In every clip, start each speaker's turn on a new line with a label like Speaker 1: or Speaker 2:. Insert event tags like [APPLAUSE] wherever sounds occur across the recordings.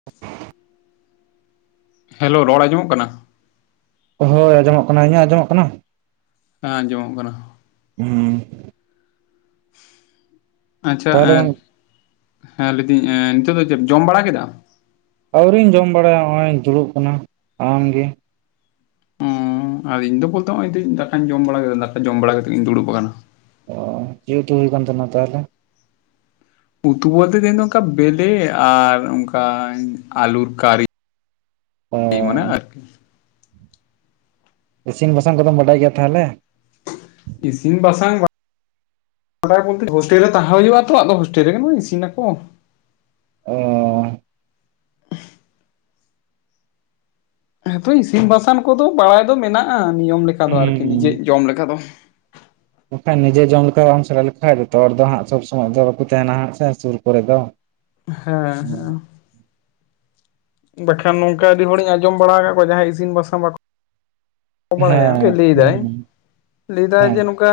Speaker 1: [INAUDIBLE]
Speaker 2: Hello ᱨᱚᱲ ᱟᱸᱡᱚᱢᱚᱜ ᱠᱟᱱᱟ?
Speaker 1: ᱦᱳᱭ ᱟᱸᱡᱚᱢᱚᱜ ᱠᱟᱱᱟ ᱤᱧᱟᱹᱜ ᱟᱸᱡᱚᱢᱚᱜ ᱠᱟᱱᱟ?
Speaker 2: ᱦᱮᱸ ᱟᱸᱡᱚᱢᱚᱜ ᱠᱟᱱᱟ ᱾
Speaker 1: ᱦᱩᱸ ᱾
Speaker 2: ᱟᱪᱪᱷᱟ
Speaker 1: ᱛᱟᱦᱚᱞᱮ
Speaker 2: ᱮᱸᱫ
Speaker 1: ᱜᱚᱝ
Speaker 2: ᱦᱮᱸ ᱞᱟᱹᱭ ᱫᱟᱹᱧ ᱮ ᱱᱤᱛᱚᱜ ᱫᱚ ᱪᱮᱫ ᱡᱚᱢ ᱵᱟᱲᱟ ᱠᱮᱫᱟᱢ?
Speaker 1: ᱟᱹᱣᱨᱤᱧ ᱡᱚᱢ ᱵᱟᱲᱟᱭᱟ, ᱱᱚᱜ-ᱚᱭ ᱤᱧ ᱫᱩᱲᱩᱵ ᱠᱟᱱᱟ ᱾ ᱟᱢᱜᱮ?
Speaker 2: ᱚ ᱟᱨ ᱤᱧ ᱫᱚ ᱵᱚᱞᱛᱮ ᱱᱚᱜ-ᱚᱭ ᱫᱟᱠᱟᱧ ᱡᱚᱢ ᱵᱟᱲᱟ ᱠᱮᱫᱟ ᱫᱟᱠᱟ ᱡᱚᱢ ᱵᱟᱲᱟ ᱠᱟᱛᱮᱜ ᱤᱧ ᱫᱩᱲᱩᱵ ᱟᱠᱟᱱᱟ ᱾
Speaker 1: ᱚ ᱪᱮᱫ ᱩᱛᱩ ᱦᱩᱭ ᱠᱟᱱ ᱛᱟᱦᱮᱱᱟ ᱛᱟᱦᱚᱞᱮ?
Speaker 2: ᱩᱛᱩ ᱵᱚᱞᱛᱮ ᱛᱮᱦᱮᱧ ᱫᱚ ᱚᱱᱠᱟ ᱵᱮᱞᱮ, ᱟᱨ ᱚᱱᱠᱟ ᱟᱞᱩᱨ ᱠᱟᱨᱤ ᱾
Speaker 1: ᱚ
Speaker 2: ᱢᱟᱱᱮ ᱟᱨᱠᱤ ᱾
Speaker 1: ᱤᱥᱤᱱ ᱵᱟᱥᱟᱝ ᱠᱚᱫᱚᱢ ᱵᱟᱰᱟᱭ ᱜᱮᱭᱟ ᱛᱟᱦᱚᱞᱮ?
Speaker 2: ᱤᱥᱤᱱ ᱵᱟᱥᱟᱝ [UNINTELLIGIBLE] ᱦᱳᱥᱴᱮᱞ ᱨᱮ ᱛᱟᱦᱮᱸ ᱦᱩᱭᱩᱜ-ᱟ ᱛᱚ ᱟᱫᱚ ᱦᱳᱥᱴᱮᱞ ᱨᱮᱜᱮ [UNINTELLIGIBLE] ᱤᱥᱤᱱ ᱟᱠᱚ ᱾
Speaker 1: ᱚᱸᱻ
Speaker 2: ᱦᱮᱸ ᱛᱚ ᱤᱥᱤᱱ ᱵᱟᱥᱟᱝ ᱠᱚᱫᱚ ᱵᱟᱲᱟᱭ ᱫᱚ ᱢᱮᱱᱟᱜ-ᱟ, ᱱᱤᱭᱚᱢ ᱞᱮᱠᱟ ᱫᱚ
Speaker 1: ᱦᱩᱸ
Speaker 2: ᱟᱨᱠᱤ ᱱᱤᱡᱮ ᱡᱚᱢ ᱞᱮᱠᱟ ᱫᱚ ᱾
Speaker 1: ᱵᱟᱠᱷᱟᱡ ᱱᱤᱡᱮ ᱡᱚᱢ ᱞᱮᱠᱟ ᱵᱟᱢ ᱥᱮᱬᱟ ᱞᱮᱠᱷᱟᱡ ᱡᱷᱚᱛᱚ ᱦᱚᱲ ᱫᱚ ᱦᱟᱸᱜ ᱥᱚᱵᱽ ᱥᱚᱢᱚᱭ ᱫᱚ ᱵᱟᱠᱚ ᱛᱟᱦᱮᱱᱟ ᱦᱟᱸᱜ ᱥᱮ ᱥᱩᱨ ᱠᱚᱨᱮ ᱫᱚ ᱾
Speaker 2: ᱦᱮᱸ ᱦᱮᱸ ᱾ ᱵᱟᱠᱷᱟᱱ ᱱᱚᱝᱠᱟ ᱟᱹᱰᱤ ᱦᱚᱲᱤᱧ ᱟᱸᱡᱚᱢ ᱵᱟᱲᱟ ᱟᱠᱟᱫ ᱠᱚᱣᱟ ᱡᱟᱦᱟᱸᱭ ᱤᱥᱤᱱ ᱵᱟᱥᱟᱝ ᱵᱟᱠᱚ ᱠᱚ ᱵᱟᱲᱟᱭᱟ ᱟᱡ
Speaker 1: ᱦᱮᱸ
Speaker 2: ᱜᱮ ᱞᱮᱭ ᱮᱫᱟᱭ
Speaker 1: ᱦᱩᱸ
Speaker 2: ᱾ [INAUDIBLE] ᱞᱮᱭ ᱮᱫᱟᱭ
Speaker 1: ᱦᱮᱸ
Speaker 2: ᱡᱮ ᱚᱱᱠᱟ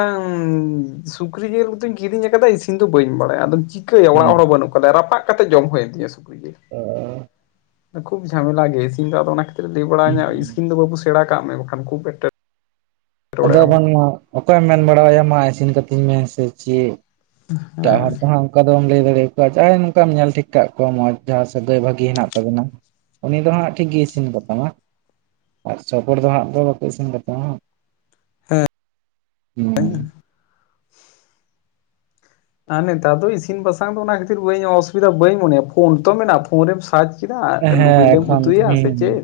Speaker 2: ᱥᱩᱠᱨᱤ ᱡᱤᱞ ᱠᱚᱫᱚᱧ ᱠᱤᱨᱤᱧ ᱟᱠᱟᱫᱟ ᱤᱥᱤᱱ ᱫᱚ ᱵᱟᱹᱧ ᱵᱟᱲᱟᱭᱟ ᱟᱫᱚ ᱪᱤᱠᱟᱹᱭᱟ
Speaker 1: ᱦᱩᱸ
Speaker 2: ᱚᱲᱟᱜ ᱦᱚᱲ ᱦᱚᱸ ᱵᱟᱹᱱᱩᱜ ᱠᱚᱣᱟ, ᱨᱟᱯᱟᱜ ᱠᱟᱛᱮ ᱡᱚᱢ ᱦᱩᱭᱮᱱ ᱛᱤᱧᱟ ᱥᱩᱠᱨᱤ ᱡᱤᱞ ᱾
Speaker 1: ᱚ ᱾
Speaker 2: [INAUDIBLE] ᱠᱷᱩᱵ ᱡᱷᱟᱢᱮᱞᱟ ᱜᱮ ᱤᱥᱤᱱ ᱫᱚ ᱟᱫᱚ ᱚᱱᱟ ᱠᱷᱟᱹᱛᱤᱨ ᱞᱟᱹᱭ
Speaker 1: ᱦᱩᱸ
Speaker 2: ᱵᱟᱲᱟᱭᱤᱧᱟᱹ ᱤᱥᱤᱱ ᱫᱚ ᱵᱟᱵᱩ ᱥᱮᱬᱟ ᱠᱟᱜ ᱢᱮ ᱾ ᱠᱷᱩᱵ ᱮᱠᱴᱟ
Speaker 1: ᱟᱫᱚ ᱵᱟᱝᱢᱟ ᱚᱠᱚᱭᱮᱢ ᱢᱮᱱ ᱵᱟᱲᱟᱣᱭᱟ ᱢᱟ ᱤᱥᱤᱱ ᱠᱟᱹᱛᱤᱧ ᱢᱮ ᱥᱮ ᱪᱮᱫ ᱾ [INAUDIBLE] ᱮᱴᱟᱜ ᱦᱚᱲ
Speaker 2: ᱦᱮᱸ
Speaker 1: ᱫᱚ ᱦᱟᱸᱜ ᱚᱱᱠᱟ ᱫᱚᱢ ᱞᱟᱹᱭ ᱫᱟᱲᱮᱭᱟᱠᱚᱣᱟ ᱡᱟᱦᱟᱸᱭ ᱱᱚᱝᱠᱟᱢ ᱧᱮᱞ ᱴᱷᱤᱠ ᱠᱟᱜ ᱠᱚᱣᱟ, ᱢᱚᱸᱡᱽ ᱡᱟᱦᱟᱸ ᱥᱟᱹᱜᱟᱹᱭ ᱵᱷᱟᱹᱜᱤ ᱦᱮᱱᱟᱜ ᱛᱟᱵᱤᱱᱟ ᱩᱱᱤ ᱫᱚ ᱦᱟᱸᱜ ᱴᱷᱤᱠ ᱜᱮᱭ ᱤᱥᱤᱱ ᱵᱟᱥᱟᱝ-ᱟ [INAUDIBLE] ᱟᱨ ᱥᱚᱯᱚᱴ ᱫᱚ ᱦᱟᱸᱜ ᱫᱚ ᱵᱟᱠᱚ ᱤᱥᱤᱱ ᱵᱟᱥᱟᱝ-ᱟ ᱾
Speaker 2: ᱦᱮᱸ ᱾
Speaker 1: ᱦᱩᱸ ᱾
Speaker 2: ᱟᱨ ᱱᱮᱛᱟᱨ ᱫᱚ ᱤᱥᱤᱱ ᱵᱟᱥᱟᱝ ᱫᱚ ᱚᱱᱟ ᱠᱷᱟᱹᱛᱤᱨ ᱵᱟᱹᱧ ᱚᱥᱩᱵᱤᱫᱟ ᱵᱟᱹᱧ ᱢᱚᱱᱮᱭᱟ, ᱯᱷᱳᱱ ᱛᱚ ᱢᱮᱱᱟᱜ ᱯᱷᱳᱱ ᱨᱮᱢ ᱥᱟᱨᱡᱽ ᱠᱮᱫᱟ ᱟᱹᱞᱩ
Speaker 1: ᱦᱮᱸ
Speaker 2: ᱵᱤᱞᱮᱢ
Speaker 1: ᱮᱠᱷᱚᱱ
Speaker 2: ᱩᱛᱩᱭᱟ ᱥᱮ
Speaker 1: ᱦᱩᱸ
Speaker 2: ᱪᱮᱫ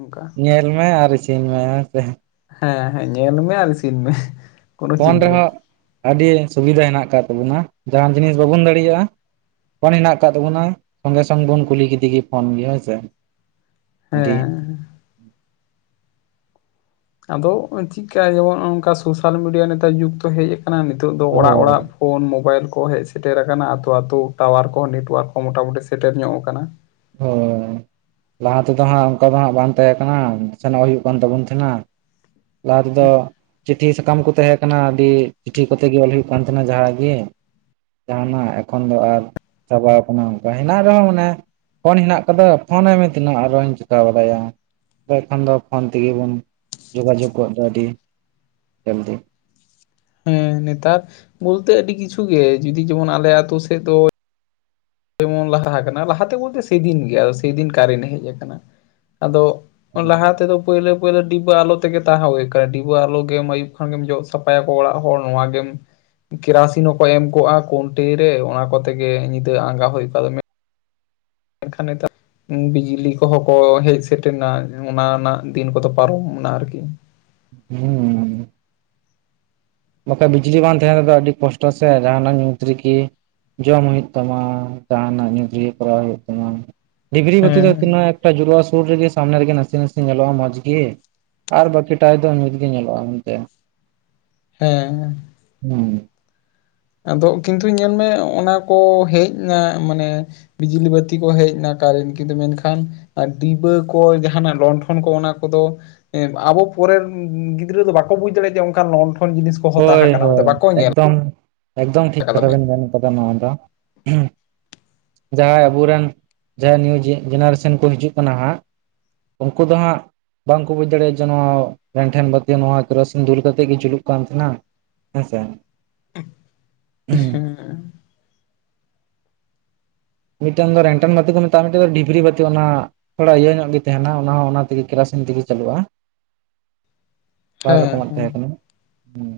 Speaker 2: ᱚᱱᱠᱟ
Speaker 1: ᱧᱮᱞ ᱢᱮ ᱟᱨ ᱤᱥᱤᱱ ᱢᱮ ᱦᱮᱸ ᱥᱮ ᱾
Speaker 2: ᱦᱮᱸ ᱦᱮᱸ ᱧᱮᱞ ᱢᱮ ᱟᱨ ᱤᱥᱤᱱ ᱢᱮ ᱾
Speaker 1: ᱯᱷᱳᱱ ᱨᱮᱦᱚᱸ ᱟᱹᱰᱤ ᱥᱩᱵᱤᱫᱷᱟ ᱦᱮᱱᱟᱜ ᱟᱠᱟᱫ ᱛᱟᱵᱚᱱᱟ ᱡᱟᱦᱟᱸᱱ ᱡᱤᱱᱤᱥ ᱵᱟᱵᱚᱱ ᱫᱟᱲᱮᱭᱟᱜᱼᱟ ᱯᱷᱳᱱ ᱦᱮᱱᱟᱜ ᱟᱠᱟᱫ ᱛᱟᱵᱚᱱᱟ, ᱥᱚᱝᱜᱮ ᱥᱚᱝᱜᱮ ᱵᱚᱱ ᱠᱩᱞᱤ ᱠᱮᱫᱮ ᱜᱮ ᱯᱷᱳᱱ ᱜᱮ ᱦᱮᱸᱥᱮ ᱾
Speaker 2: ᱦᱮᱸ ᱾ ᱟᱫᱚ ᱪᱮᱠᱟᱭᱟᱵᱚᱱ ᱱᱚᱝᱠᱟ ᱥᱳᱥᱟᱞ ᱢᱤᱰᱤᱭᱟ ᱱᱮᱛᱟᱨ ᱡᱩᱜᱽ ᱫᱚ ᱦᱮᱡ ᱟᱠᱟᱱᱟ ᱱᱤᱛᱚᱜ ᱫᱚ ᱚᱲᱟᱜ
Speaker 1: ᱦᱳᱭ
Speaker 2: ᱚᱲᱟᱜ ᱾ ᱯᱷᱳᱱ ᱢᱳᱚᱵᱟᱭᱤᱞ ᱠᱚ ᱦᱮᱡ ᱥᱮᱴᱮᱨ ᱟᱠᱟᱱᱟ ᱟᱛᱳ ᱟᱛᱳ ᱴᱟᱣᱟᱨ ᱠᱚᱦᱚᱸ ᱱᱮᱴᱳᱣᱟᱨᱠ ᱠᱚ ᱢᱚᱴᱟᱢᱩᱴᱤ ᱥᱮᱴᱮᱨ ᱧᱚᱜ ᱟᱠᱟᱱᱟ ᱾
Speaker 1: ᱚ ᱾ ᱞᱟᱦᱟ ᱛᱮᱫᱚ ᱦᱟᱸᱜ ᱚᱱᱠᱟ ᱫᱚ ᱦᱟᱸᱜ ᱵᱟᱝ ᱛᱟᱦᱮᱸ ᱠᱟᱱᱟ ᱥᱮᱱᱚᱜ ᱦᱩᱭᱩᱜ ᱠᱟᱱ ᱛᱟᱵᱚᱱ ᱛᱟᱦᱮᱱᱟ ᱾ ᱞᱟᱦᱟ ᱛᱮᱫᱚ ᱪᱤᱴᱷᱤ ᱥᱟᱠᱟᱢ ᱠᱚ ᱛᱟᱦᱮᱸ ᱠᱟᱱᱟ, ᱟᱹᱰᱤ ᱪᱤᱴᱷᱤ ᱠᱚᱛᱮ ᱜᱮ ᱚᱞ ᱦᱩᱭᱩᱜ ᱠᱟᱱ ᱛᱟᱦᱮᱸᱱᱟ ᱡᱟᱦᱟ ᱜᱮ ᱾ ᱡᱟᱦᱱᱟᱜ ᱮᱠᱷᱚᱱ ᱫᱚ ᱟᱨ ᱪᱟᱵᱟ ᱟᱠᱟᱱᱟ, ᱚᱱᱠᱟ ᱦᱮᱱᱟᱜ ᱨᱮᱦᱚᱸ ᱢᱟᱱᱮ ᱯᱷᱳᱱ ᱦᱮᱱᱟᱜ ᱟᱠᱟᱫᱟ ᱯᱷᱳᱱ ᱟᱭ ᱢᱮ ᱛᱤᱱᱟᱹᱜ ᱟᱨᱚᱧ ᱪᱤᱠᱟᱹ ᱵᱟᱲᱟᱭᱟ ᱾ ᱠᱷᱟᱱ ᱫᱚ ᱯᱷᱳᱱ ᱛᱮᱜᱮ ᱵᱚᱱ ᱡᱳᱜᱟᱡᱳᱜᱚᱜ ᱫᱚ ᱟᱹᱰᱤ [INAUDIBLE] ᱡᱚᱞᱫᱤ ᱾
Speaker 2: ᱦᱮᱸ ᱱᱮᱛᱟᱨ ᱵᱚᱞᱛᱮ ᱟᱹᱰᱤ ᱠᱤᱪᱷᱩ ᱜᱮ, ᱡᱩᱫᱤ ᱡᱮᱢᱚᱱ ᱟᱞᱮ ᱟᱛᱳ ᱥᱮᱫ ᱫᱚ ᱡᱮᱢᱚᱱ ᱞᱟᱦᱟ ᱟᱠᱟᱱᱟ ᱞᱟᱦᱟᱛᱮ ᱵᱚᱞᱛᱮ ᱥᱮᱫᱤᱱ ᱜᱮ ᱥᱮᱫᱤᱱ ᱠᱟᱨᱮᱱᱴ ᱦᱮᱡ ᱟᱠᱟᱱᱟ ᱾ ᱟᱫᱚ ᱞᱟᱦᱟ ᱛᱮᱫᱚ ᱯᱳᱭᱞᱳ ᱯᱳᱭᱞᱳ ᱰᱤᱵᱟᱹ ᱟᱞᱳ ᱛᱮᱜᱮ ᱛᱟᱦᱮᱸ ᱦᱩᱭ ᱟᱠᱟᱱᱟ ᱾ ᱰᱤᱵᱟᱹ ᱟᱞᱳ ᱜᱮᱢ ᱟᱹᱭᱩᱵ ᱠᱷᱟᱱ ᱜᱮᱢ ᱡᱚᱜ ᱥᱟᱯᱷᱟᱭ ᱟᱠᱚ ᱚᱲᱟᱜ ᱦᱚᱲ ᱱᱚᱣᱟ ᱜᱮᱢ ᱠᱮᱨᱟᱥᱤᱱ ᱦᱚᱸᱠᱚ ᱮᱢ ᱠᱚᱜᱼᱟ ᱠᱩᱱᱴᱤ ᱨᱮ ᱚᱱᱟ ᱠᱚ ᱛᱮᱜᱮ ᱧᱤᱫᱟᱹ ᱟᱸᱜᱟ ᱦᱩᱭᱩᱜ ᱠᱟᱫ ᱢᱮ ᱾ ᱮᱱᱠᱷᱟᱱ ᱱᱤᱛᱚᱜ ᱵᱤᱡᱽᱞᱤ ᱠᱚᱦᱚᱸ ᱠᱚ ᱦᱮᱡ ᱥᱮᱴᱮᱨ ᱮᱱᱟ, ᱚᱱᱟ ᱨᱮᱱᱟᱜ ᱫᱤᱱ ᱠᱚᱫᱚ ᱯᱟᱨᱚᱢ ᱮᱱᱟ ᱟᱨᱠᱤ ᱾
Speaker 1: ᱦᱩᱸ ᱾ ᱱᱚᱛᱮ ᱵᱤᱡᱽᱞᱤ ᱵᱟᱝ ᱛᱟᱦᱮᱸ ᱨᱮᱫᱚ ᱟᱹᱰᱤ ᱠᱚᱥᱴᱚ ᱥᱮ ᱡᱟᱦᱟᱱᱟᱜ ᱧᱩᱛ ᱨᱮᱠᱤ ᱡᱚᱢ ᱦᱩᱭᱩᱜ ᱛᱟᱢᱟ, ᱡᱟᱦᱟᱱᱟᱜ ᱧᱩᱛ ᱨᱤᱜᱤ ᱠᱚᱨᱟᱣ ᱦᱩᱭᱩᱜ ᱛᱟᱢᱟ, ᱰᱤᱜᱽᱨᱤ ᱵᱟᱹᱛᱤ ᱫᱚ
Speaker 2: ᱦᱮᱸ
Speaker 1: ᱛᱤᱱᱟᱹᱜ ᱮ ᱡᱩᱞᱩᱜᱼᱟ ᱥᱩᱨ ᱨᱮᱜᱮ ᱥᱟᱢᱱᱮ ᱨᱮᱜᱮ ᱱᱟᱥᱮ ᱱᱟᱥᱮ ᱧᱮᱞᱚᱜᱼᱟ ᱢᱚᱡᱽ ᱜᱮ ᱾ ᱟᱨ ᱵᱟᱠᱤ ᱴᱟᱭ ᱫᱚ ᱧᱩᱛᱜ ᱜᱮ ᱧᱮᱞᱚᱜᱼᱟ ᱢᱮᱱᱛᱮ ᱾
Speaker 2: ᱦᱮᱸ
Speaker 1: ᱦᱩᱸ
Speaker 2: ᱟᱫᱚ ᱠᱤᱱᱛᱩ ᱧᱮᱞᱢᱮ ᱚᱱᱟ ᱠᱚ ᱦᱮᱡ ᱮᱱᱟ ᱢᱟᱱᱮ ᱵᱤᱡᱽᱞᱤ ᱵᱟᱹᱛᱤ ᱠᱚ ᱦᱮᱡ ᱱᱟ ᱠᱟᱨᱮᱱᱴ ᱠᱤᱱᱛᱩ ᱢᱮᱱᱠᱷᱟᱱ ᱟᱨ ᱰᱤᱵᱟᱹ ᱠᱚ ᱡᱟᱦᱟᱱᱟᱜ ᱞᱚᱱᱰᱷᱚᱱ ᱠᱚ ᱚᱱᱟ ᱠᱚᱫᱚ ᱟᱵᱚ ᱯᱚᱨᱮᱱ ᱜᱤᱫᱽᱨᱟᱹ ᱫᱚ ᱵᱟᱠᱚ ᱵᱩᱡᱽ ᱫᱟᱲᱮᱭᱟᱜᱼᱟ ᱡᱮ ᱚᱱᱠᱟᱱ ᱞᱚᱱ ᱴᱷᱚᱱ ᱡᱤᱱᱤᱥ ᱠᱚ
Speaker 1: ᱦᱳᱭ ᱦᱳᱭ ᱮᱠᱫᱚᱢ ᱮᱠᱫᱚᱢ ᱴᱷᱤᱠ
Speaker 2: ᱟᱠᱟᱫᱟ
Speaker 1: ᱠᱟᱛᱷᱟ
Speaker 2: ᱢᱮᱫ
Speaker 1: ᱵᱮᱱ ᱢᱮᱱ ᱠᱟᱫᱟ ᱱᱚᱣᱟ ᱫᱚ ᱡᱟᱦᱟᱸᱭ ᱟᱵᱚᱨᱮᱱ ᱡᱟᱦᱟᱸᱭ ᱱᱤᱭᱩ ᱡᱮᱱᱟᱨᱮᱥᱚᱱ ᱠᱚ ᱦᱤᱡᱩᱜ ᱠᱟᱱᱟ ᱦᱟᱸᱜ ᱩᱱᱠᱩ ᱫᱚ ᱦᱟᱸᱜ ᱵᱟᱝᱠᱚ ᱵᱩᱡ ᱫᱟᱲᱮᱭᱟᱜᱼᱟ ᱡᱮ ᱱᱚᱣᱟ ᱨᱮᱱ ᱞᱮᱱᱴᱷᱮᱱ ᱵᱟᱹᱛᱤ ᱱᱚᱣᱟ ᱠᱮᱨᱟᱥᱤᱱ ᱫᱩᱞ ᱠᱟᱛᱮᱫ ᱜᱮ ᱡᱩᱞᱩᱜ ᱠᱟᱱᱟ ᱛᱟᱦᱮᱸ ᱱᱟ ᱦᱮᱸ ᱥᱮ
Speaker 2: ᱦᱮᱸ [INAUDIBLE]
Speaker 1: ᱢᱤᱫᱴᱟᱝ ᱫᱚ ᱨᱮᱱᱴᱚᱱ ᱵᱟᱛᱤ ᱠᱚ ᱢᱮᱛᱟᱜᱼᱟ ᱢᱤᱫᱴᱤᱡ ᱫᱚ ᱰᱤᱵᱨᱤ ᱵᱟᱹᱛᱤ ᱚᱱᱟ ᱛᱷᱚᱲᱟ ᱤᱭᱟᱹ ᱧᱚᱜ ᱜᱤ ᱛᱮᱦᱮᱱᱟ ᱚᱱᱟ ᱦᱚᱸ ᱚᱱᱟ ᱛᱤᱜᱤ ᱠᱮᱨᱟᱥᱤᱱ ᱛᱤᱜᱤ ᱪᱟᱹᱞᱩᱜᱼᱟ᱾
Speaker 2: [INAUDIBLE]
Speaker 1: ᱵᱟᱨ ᱨᱚᱠᱚᱢᱟᱜ
Speaker 2: ᱦᱮᱸ
Speaker 1: ᱛᱮᱦᱮᱸ ᱠᱟᱱᱟ ᱦᱩᱸ